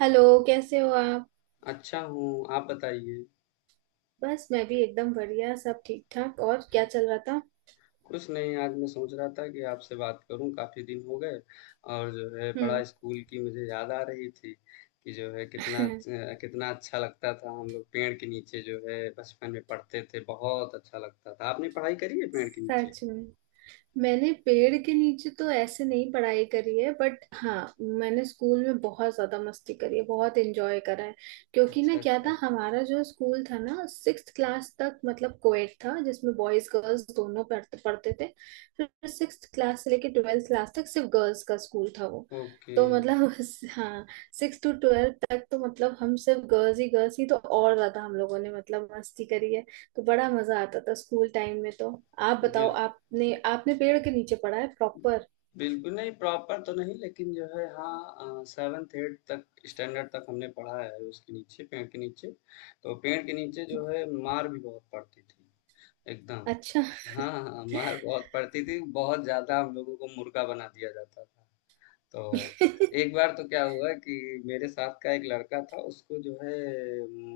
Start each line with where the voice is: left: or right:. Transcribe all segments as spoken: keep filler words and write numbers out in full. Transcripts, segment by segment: right: Hello. कैसे हो आप?
left: अच्छा हूँ, आप बताइए?
right: बस मैं भी एकदम बढ़िया, सब ठीक ठाक। और क्या चल रहा था?
left: कुछ नहीं, आज मैं सोच रहा था कि आपसे बात करूँ, काफ़ी दिन हो गए और जो है बड़ा
right: हम्म।
left: स्कूल की मुझे याद आ रही थी कि जो है कितना अच कितना अच्छा लगता था हम लोग पेड़ के नीचे जो है बचपन में पढ़ते थे, बहुत अच्छा लगता था। आपने पढ़ाई करी है पेड़ के नीचे?
right: सच में? मैंने पेड़ के नीचे तो ऐसे नहीं पढ़ाई करी है, बट हाँ, मैंने स्कूल में बहुत ज्यादा मस्ती करी है, बहुत एंजॉय करा है। क्योंकि ना
left: अच्छा,
right: क्या
left: अच्छा।
right: था, हमारा जो स्कूल था ना, सिक्स क्लास तक मतलब कोएड था, जिसमें बॉयज गर्ल्स दोनों पढ़ते पढ़ते थे। फिर सिक्स क्लास से लेके ट्वेल्थ क्लास तक सिर्फ गर्ल्स का स्कूल था वो।
left: ओके।
right: तो मतलब हाँ, सिक्स टू ट्वेल्थ तक तो मतलब हम सिर्फ गर्ल्स ही गर्ल्स ही, तो और ज्यादा हम लोगों ने मतलब मस्ती करी है। तो बड़ा मजा आता था स्कूल टाइम में तो। आप बताओ,
left: बिल
right: आपने आपने पेड़ के नीचे पढ़ा है प्रॉपर?
left: बिल्कुल नहीं प्रॉपर तो नहीं, लेकिन जो है हाँ सेवेंथ एट तक स्टैंडर्ड तक हमने पढ़ा है उसके नीचे, पेड़ के नीचे। तो पेड़ के नीचे जो है मार भी बहुत पड़ती थी। एकदम।
right: अच्छा।
left: हाँ हाँ, मार बहुत पड़ती थी, बहुत ज्यादा हम लोगों को मुर्गा बना दिया जाता था। तो एक बार तो क्या हुआ कि मेरे साथ का एक लड़का था, उसको जो है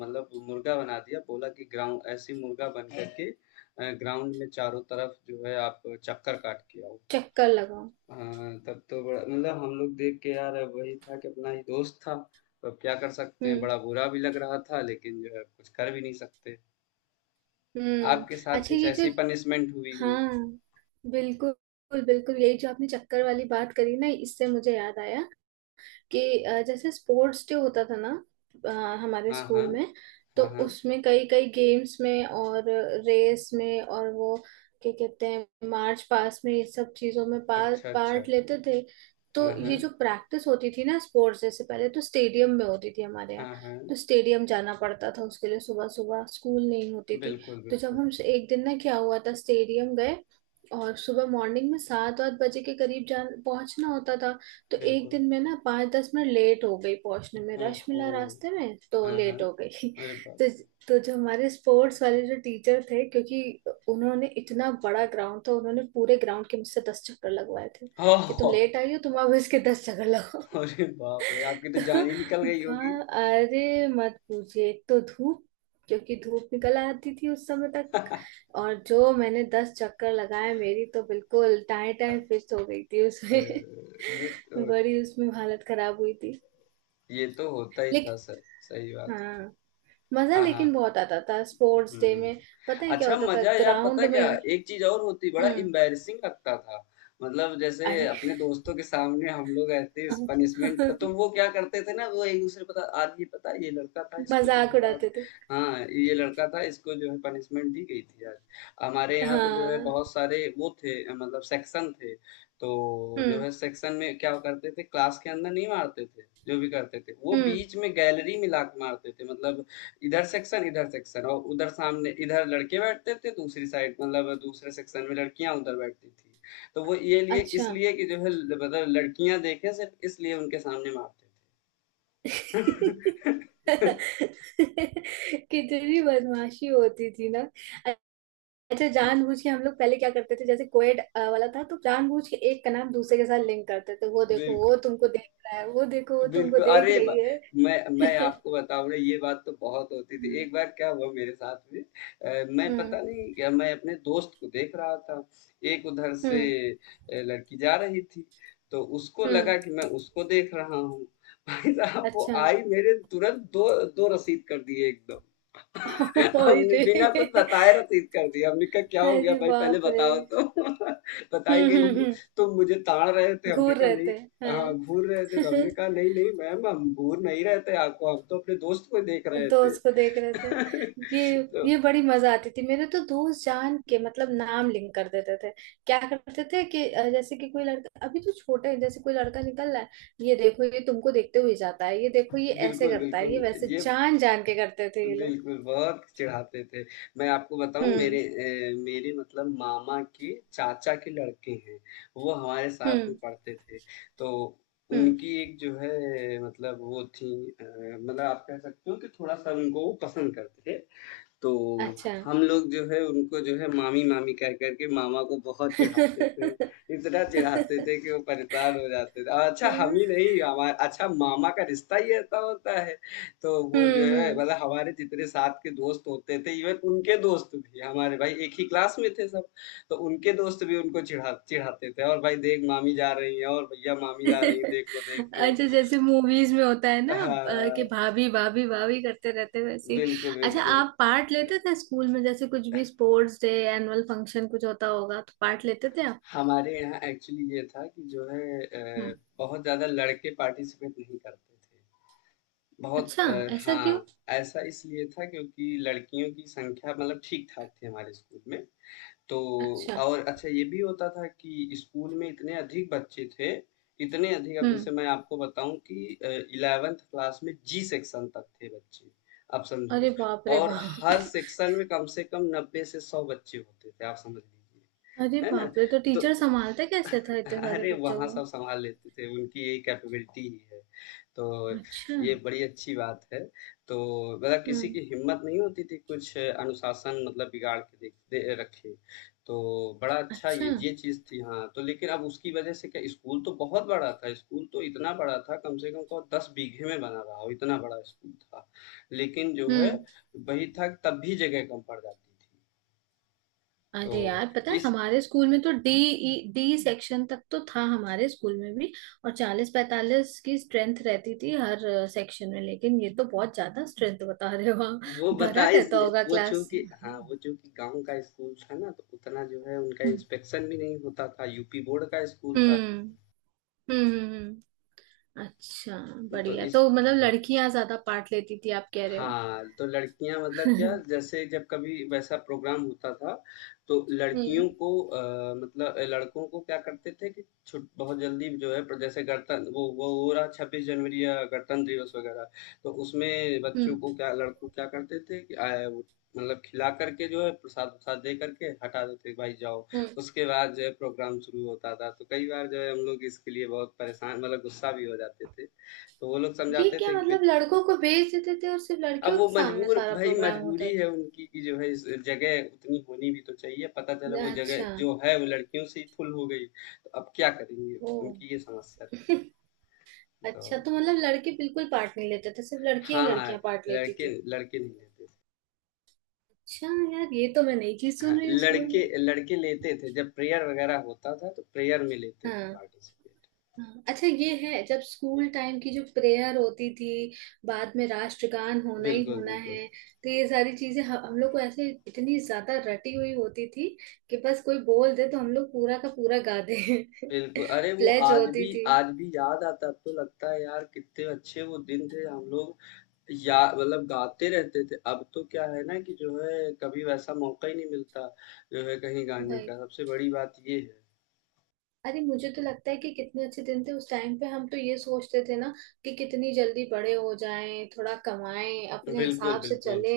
left: मतलब मुर्गा बना दिया, बोला कि ग्राउंड ऐसी मुर्गा बन करके ग्राउंड में चारों तरफ जो है आप चक्कर काट के आओ।
right: चक्कर लगाओ।
left: हाँ, तब तो बड़ा मतलब हम लोग देख के यार, अब वही था कि अपना ही दोस्त था, तो अब क्या कर सकते हैं,
right: हम्म।
left: बड़ा बुरा भी लग रहा था लेकिन जो है कुछ कर भी नहीं सकते।
right: हम्म।
left: आपके साथ
right: अच्छा
left: कुछ
right: ये जो,
left: ऐसी पनिशमेंट हुई हो?
right: हाँ, बिल्कुल बिल्कुल, यही जो आपने चक्कर वाली बात करी ना, इससे मुझे याद आया कि अ, जैसे स्पोर्ट्स डे होता था ना, अ, हमारे
left: हाँ हाँ।
right: स्कूल में। तो
left: हाँ हाँ।
right: उसमें कई कई गेम्स में और रेस में और वो क्या कहते हैं मार्च पास्ट में, ये सब चीजों में पा,
left: अच्छा, अच्छा।
right: पार्ट लेते थे।
left: हाँ
right: तो
left: हाँ।
right: ये जो प्रैक्टिस होती थी ना स्पोर्ट्स, जैसे पहले तो स्टेडियम में होती थी हमारे
left: हाँ
right: यहाँ।
left: हाँ।
right: तो स्टेडियम जाना पड़ता था उसके लिए। सुबह सुबह स्कूल नहीं होती थी।
left: बिल्कुल,
right: तो जब
left: बिल्कुल,
right: हम एक दिन ना, क्या हुआ था, स्टेडियम गए और सुबह मॉर्निंग में सात आठ बजे के करीब जान पहुंचना होता था। तो एक
left: बिल्कुल।
right: दिन मैं ना पाँच दस मिनट लेट हो गई पहुंचने में, रश
left: ओहो।
right: मिला रास्ते में, तो
left: हाँ हाँ।
right: लेट हो गई।
left: अरे बाप
right: तो तो जो हमारे स्पोर्ट्स वाले जो टीचर थे, क्योंकि उन्होंने इतना बड़ा ग्राउंड था, उन्होंने पूरे ग्राउंड के मुझसे दस चक्कर लगवाए थे
left: रे। ओह।
right: कि तुम लेट आई हो, तुम अब इसके दस चक्कर लगाओ।
left: अरे बाप रे, आपकी तो
right: तो
left: जान ही निकल गई होगी।
right: वहाँ, अरे मत पूछिए, एक तो धूप, क्योंकि धूप निकल आती थी उस समय तक।
left: अ,
right: और जो मैंने दस चक्कर लगाए, मेरी तो बिल्कुल टाए टाए फिस्ट हो गई थी उसमें।
left: ये तो
right: बड़ी उसमें हालत खराब हुई थी
left: ये तो होता ही था सर, सही
right: लेकिन।
left: बात है।
right: हाँ, मजा
left: हाँ
right: लेकिन
left: हाँ।
right: बहुत आता था स्पोर्ट्स डे
left: हुँ।
right: में। पता है क्या
left: अच्छा
right: होता था
left: मज़ा यार, पता
right: ग्राउंड
left: है
right: में?
left: क्या? एक चीज़ और होती, बड़ा
right: हम्म।
left: एम्बैरेसिंग लगता था। मतलब जैसे
right: अरे।
left: अपने दोस्तों के सामने हम लोग ऐसे पनिशमेंट, तो वो क्या करते थे ना, वो एक-दूसरे पता आज ये पता है ये लड़का था इसको जो
right: मजाक
left: है आज।
right: उड़ाते थे।
left: हाँ, ये लड़का था इसको जो है पनिशमेंट दी गई थी आज। हमारे यहाँ तो जो है
right: हाँ।
left: बहुत सारे वो थे अ, मतलब सेक्शन थे। तो जो
right: हम्म।
left: है सेक्शन में क्या करते थे, क्लास के अंदर नहीं मारते थे, जो भी करते थे। वो
right: हम्म।
left: बीच में गैलरी में लात मारते थे, मतलब इधर सेक्शन इधर सेक्शन और उधर सामने, इधर लड़के बैठते थे दूसरी साइड, मतलब दूसरे सेक्शन में लड़कियां उधर बैठती थी। तो वो ये लिए
right: अच्छा।
left: इसलिए कि जो है ल- मतलब लड़कियां देखें, सिर्फ इसलिए उनके सामने मारते थे।
right: कितनी भी बदमाशी होती थी ना। अच्छा जानबूझ के हम लोग पहले क्या करते थे, जैसे कोएड अ, वाला था, तो जानबूझ के एक का नाम दूसरे के साथ लिंक करते थे। वो देखो
left: बिल्कुल,
right: वो तुमको देख रहा है, वो देखो वो तुमको
left: बिल्कुल,
right: देख
left: अरे ब
right: रही है।
left: मैं मैं
right: हम्म।
left: आपको बताऊँ ना, ये बात तो बहुत होती थी। एक बार क्या हुआ मेरे साथ में, अ, मैं पता
right: हम्म।
left: नहीं क्या, मैं अपने दोस्त को देख रहा था। एक उधर से
right: हम्म।
left: अ, लड़की जा रही थी, तो उसको
right: हम्म,
left: लगा कि मैं उसको देख रहा हूँ। भाई साहब वो
right: अच्छा।
left: आई मेरे तुरंत दो दो रसीद कर दिए एकदम।
right: ओए
left: हमने बिना कुछ
right: रे।
left: बताए रसीद कर दिया, हमने कहा क्या हो गया
right: अरे
left: भाई, पहले
right: बाप रे।
left: बताओ तो। बताई
right: हम्म।
left: गई
right: हम्म।
left: तुम
right: हम्म
left: तुम मुझे ताड़ रहे थे। हमने
right: घूर
left: कहा
right: रहे
left: नहीं।
right: थे।
left: हाँ
right: हाँ।
left: घूर रहे थे, तो हमने कहा नहीं नहीं मैम, हम घूर नहीं रहे थे आपको, हम तो अपने दोस्त को देख रहे थे।
right: दोस्त को देख रहे थे। ये
left: तो
right: ये बड़ी मजा आती थी मेरे तो दोस्त जान के मतलब नाम लिंक कर देते थे। क्या करते थे कि अ, जैसे कि कोई लड़का, अभी तो छोटे हैं, जैसे कोई लड़का निकल रहा है, ये देखो ये तुमको देखते हुए जाता है, ये देखो ये ऐसे
left: बिल्कुल
right: करता है ये
left: बिल्कुल
right: वैसे,
left: ये
right: जान जान के करते थे ये लोग।
left: बिल्कुल, बहुत चिढ़ाते थे। मैं आपको बताऊँ, मेरे
right: हम्म।
left: अ, मेरे मतलब मामा के चाचा के लड़के हैं, वो हमारे साथ में
right: हम्म।
left: पढ़ते थे। तो
right: हम्म।
left: उनकी एक जो है मतलब वो थी, अ, मतलब आप कह सकते हो कि थोड़ा-सा उनको वो पसंद करते थे। तो
right: अच्छा।
left: हम लोग जो है उनको जो है मामी मामी कह करके मामा को बहुत चिढ़ाते थे। इतना चिढ़ाते थे कि वो परेशान हो जाते थे। और अच्छा हम
right: हम्म।
left: ही नहीं, हमारा अच्छा मामा का रिश्ता ही ऐसा होता है। तो वो जो है
right: हम्म।
left: मतलब हमारे जितने साथ के दोस्त होते थे, इवन उनके दोस्त भी, हमारे भाई एक ही क्लास में थे सब। तो उनके दोस्त भी उनको चिढ़ा चिढ़ाते थे और भाई देख मामी जा रही है, और भैया मामी जा रही है देख लो देख लो।
right: अच्छा जैसे मूवीज में होता है ना, अ, कि
left: हाँ,
right: भाभी भाभी भाभी करते रहते हैं, वैसे ही।
left: बिल्कुल,
right: अच्छा,
left: बिल्कुल।
right: आप पार्ट लेते थे स्कूल में? जैसे कुछ भी स्पोर्ट्स डे, एनुअल फंक्शन कुछ होता होगा, तो पार्ट लेते थे आप?
left: हमारे यहाँ एक्चुअली ये था कि जो है अ,
right: हम्म।
left: बहुत ज़्यादा लड़के पार्टिसिपेट नहीं करते थे। बहुत
right: अच्छा,
left: अ,
right: ऐसा क्यों?
left: हाँ ऐसा इसलिए था क्योंकि लड़कियों की संख्या मतलब ठीक ठाक थी हमारे स्कूल में। तो
right: अच्छा।
left: और अच्छा ये भी होता था कि स्कूल में इतने अधिक बच्चे थे, इतने अधिक, अब जैसे
right: हम्म।
left: मैं आपको बताऊं कि इलेवेंथ क्लास में जी सेक्शन तक थे बच्चे, आप
right: अरे
left: समझो।
right: बाप रे
left: और हर
right: बाप।
left: सेक्शन में कम से कम नब्बे से सौ बच्चे होते थे, आप समझ
right: अरे
left: लीजिए, है ना?
right: बाप रे, तो
left: तो
right: टीचर संभालते कैसे था इतने सारे
left: अरे
right: बच्चों
left: वहां
right: को?
left: सब संभाल लेते थे, उनकी ये कैपेबिलिटी ही है। तो
right: अच्छा।
left: ये बड़ी अच्छी बात है। तो मतलब किसी की
right: हम्म।
left: हिम्मत नहीं होती थी कुछ अनुशासन मतलब बिगाड़ के देख दे, रखे। तो बड़ा अच्छा
right: अच्छा।
left: ये ये चीज़ थी हाँ, तो लेकिन अब उसकी वजह से क्या, स्कूल तो बहुत बड़ा था, स्कूल तो इतना बड़ा था, कम से कम कहो दस बीघे में बना रहा हो, इतना बड़ा स्कूल था। लेकिन जो है
right: हम्म।
left: वही था, तब भी जगह कम पड़ जाती थी। तो
right: अरे यार, पता है
left: इस
right: हमारे स्कूल में तो डी डी सेक्शन तक तो था हमारे स्कूल में भी। और चालीस पैंतालीस की स्ट्रेंथ रहती थी हर सेक्शन में। लेकिन ये तो बहुत ज्यादा स्ट्रेंथ बता रहे हो आप।
left: वो
right: भरा
left: बता
right: रहता
left: इसलिए
right: होगा
left: वो
right: क्लास।
left: चूंकि हाँ वो चूंकि गांव का स्कूल था ना, तो उतना जो है उनका
right: हम्म।
left: इंस्पेक्शन भी नहीं होता था, यूपी बोर्ड का स्कूल था तो।
right: हम्म। हम्म। हम्म। अच्छा,
left: तो
right: बढ़िया।
left: इस
right: तो मतलब
left: हाँ।
right: लड़कियां ज्यादा पार्ट लेती थी आप कह रहे हो?
left: हाँ, तो लड़कियाँ मतलब क्या,
right: हम्म।
left: जैसे जब कभी वैसा प्रोग्राम होता था, तो लड़कियों को अ, मतलब अ, लड़कों को क्या करते थे कि छुट बहुत जल्दी जो है, पर जैसे गणतंत्र वो वो हो रहा छब्बीस जनवरी या गणतंत्र दिवस वगैरह, तो उसमें बच्चों
right: हम्म।
left: को क्या लड़कों को क्या करते थे कि अ, वो मतलब खिला करके जो है प्रसाद-वसाद दे करके हटा देते थे, भाई जाओ।
right: हम्म।
left: उसके बाद जो है प्रोग्राम शुरू होता था, तो कई बार जो है हम लोग इसके लिए बहुत परेशान, मतलब गुस्सा भी हो जाते थे। तो वो लोग
right: ये
left: समझाते
right: क्या
left: थे कि
right: मतलब, लड़कों को भेज देते थे और सिर्फ
left: अब
right: लड़कियों
left: वो
right: के सामने
left: मजबूर,
right: सारा
left: भाई
right: प्रोग्राम
left: मजबूरी
right: होता
left: है
right: था?
left: उनकी कि जो है इस जगह उतनी होनी भी तो चाहिए, पता चला वो जगह
right: अच्छा।
left: जो है वो लड़कियों से ही फुल हो गई, तो अब क्या करेंगे।
right: ओ।
left: उनकी ये समस्या थी।
right: अच्छा
left: तो
right: तो मतलब लड़के बिल्कुल पार्ट नहीं लेते थे, सिर्फ लड़कियां ही
left: हाँ
right: लड़कियां पार्ट लेती
left: लड़के
right: थी?
left: लड़के नहीं लेते
right: अच्छा यार, ये तो मैं नई चीज
left: थे, हाँ
right: सुन रही हूँ स्कूल
left: लड़के
right: में।
left: लड़के लेते थे जब प्रेयर वगैरह होता था, तो प्रेयर में लेते थे
right: हाँ।
left: पार्टिसिपेट।
right: हाँ, अच्छा ये है। जब स्कूल टाइम की जो प्रेयर होती थी, बाद में राष्ट्रगान होना ही
left: बिल्कुल,
right: होना
left: बिल्कुल,
right: है, तो ये सारी चीजें ह- हम लोग को ऐसे इतनी ज्यादा रटी हुई होती थी कि बस कोई बोल दे तो हम लोग पूरा का पूरा गा दे।
left: बिल्कुल, अरे वो
right: प्लेज
left: आज भी
right: होती थी।
left: आज भी याद आता है, अब तो लगता है यार कितने अच्छे वो दिन थे हम लोग या मतलब गाते रहते थे। अब तो क्या है ना, कि जो है कभी वैसा मौका ही नहीं मिलता जो है कहीं गाने का। सबसे बड़ी बात ये
right: अरे मुझे तो लगता है कि कितने अच्छे दिन थे उस टाइम पे। हम तो ये सोचते थे ना कि कितनी जल्दी बड़े हो जाएं, थोड़ा कमाएं
left: है
right: अपने
left: बिल्कुल
right: हिसाब से
left: बिल्कुल,
right: चले।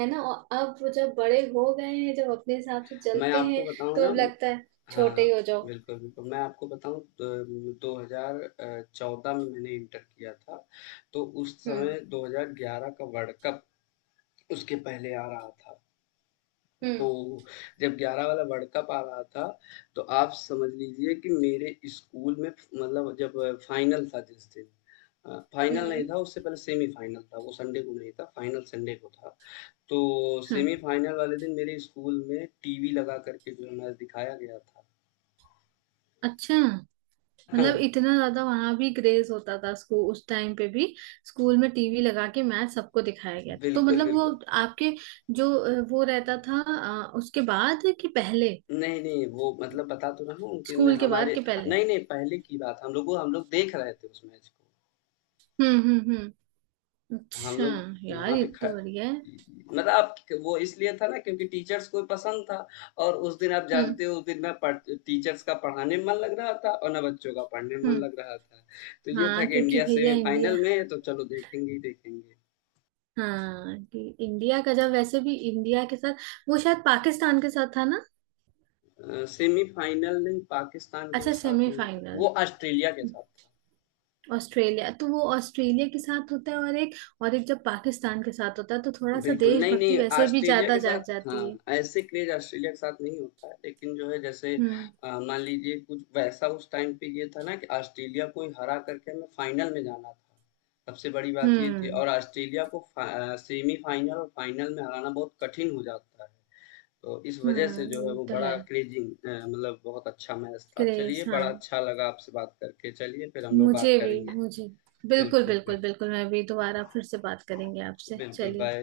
right: है ना? और अब वो जब बड़े हो गए हैं, जब अपने हिसाब से
left: मैं
right: चलते
left: आपको
right: हैं,
left: बताऊं
right: तो
left: ना,
right: अब लगता है छोटे
left: हाँ
right: ही हो जाओ।
left: बिल्कुल बिल्कुल मैं आपको बताऊं दो हजार चौदह में मैंने इंटर किया था। तो उस
right: हम्म।
left: समय दो हज़ार ग्यारह का वर्ल्ड कप उसके पहले आ रहा था। तो
right: हम्म।
left: जब ग्यारह वाला वर्ल्ड कप आ रहा था, तो आप समझ लीजिए कि मेरे स्कूल में मतलब जब फाइनल था जिस दिन, अ, फाइनल
right: हम्म।
left: नहीं था, उससे पहले सेमीफाइनल था, वो संडे को नहीं था, फाइनल संडे को था। तो
right: हाँ।
left: सेमीफाइनल वाले दिन मेरे स्कूल में टीवी लगा करके जो है मैच दिखाया गया था।
right: अच्छा, मतलब
left: हाँ,
right: इतना ज्यादा वहां भी क्रेज होता था स्कूल, उस टाइम पे भी स्कूल में टीवी लगा के मैच सबको दिखाया गया था। तो
left: बिल्कुल,
right: मतलब वो
left: बिल्कुल।
right: आपके जो अ, वो रहता था अ, उसके बाद कि पहले,
left: नहीं, नहीं, वो मतलब बता तो रहा हूँ कि न
right: स्कूल के बाद
left: हमारे
right: के
left: ह
right: पहले?
left: नहीं, नहीं, पहले की बात, हम लोग को हम लोग देख रहे थे उस मैच को।
right: हम्म। हम्म। हम्म।
left: हम
right: अच्छा
left: लोग
right: यार,
left: वहाँ
right: ये
left: पे ख
right: तो बढ़िया है।
left: मतलब आप वो इसलिए था ना क्योंकि टीचर्स को पसंद था, और उस दिन आप
right: हम्म।
left: जानते हो उस दिन मैं पढ़ टीचर्स का पढ़ाने में मन लग रहा था और ना बच्चों का पढ़ने में मन
right: हम्म।
left: लग रहा था। तो ये था
right: हाँ
left: कि
right: क्योंकि
left: इंडिया
right: भैया इंडिया,
left: सेमीफाइनल में है तो चलो देखेंगे ही देखेंगे।
right: हाँ कि इंडिया का, जब वैसे भी इंडिया के साथ वो शायद पाकिस्तान के साथ था ना?
left: सेमीफाइनल नहीं, पाकिस्तान के
right: अच्छा
left: साथ नहीं था,
right: सेमीफाइनल।
left: वो ऑस्ट्रेलिया के साथ था।
right: ऑस्ट्रेलिया, तो वो ऑस्ट्रेलिया के साथ होता है। और एक और एक जब पाकिस्तान के साथ होता है तो थोड़ा सा
left: बिल्कुल,
right: देशभक्ति
left: नहीं-नहीं
right: वैसे भी
left: ऑस्ट्रेलिया
right: ज्यादा
left: के
right: जाग
left: साथ
right: जाती
left: हाँ,
right: है।
left: ऐसे क्रेज़ ऑस्ट्रेलिया के साथ नहीं होता है, लेकिन जो है जैसे
right: हम्म।
left: अ, मान लीजिए, कुछ वैसा उस टाइम पे ये था ना कि ऑस्ट्रेलिया को ही हरा करके हमें फाइनल में जाना था। सबसे बड़ी बात ये थी,
right: हम्म।
left: और ऑस्ट्रेलिया को फ़ा अ, सेमीफाइनल और फाइनल में हराना बहुत कठिन हो जाता है। तो इस वजह से
right: हम्म।
left: जो है
right: ये
left: वो
right: तो है।
left: बड़ा क्रेज़िंग अ, मतलब बहुत अच्छा मैच था।
right: क्रेज
left: चलिए, बड़ा
right: हाँ।
left: अच्छा लगा आपसे बात करके, चलिए फिर हम लोग
right: मुझे
left: बात
right: भी,
left: करेंगे।
right: मुझे बिल्कुल
left: बिल्कुल,
right: बिल्कुल
left: बिल्कुल।
right: बिल्कुल, मैं भी दोबारा फिर से बात करेंगे आपसे,
left: बिल्कुल,
right: चलिए।
left: बाय।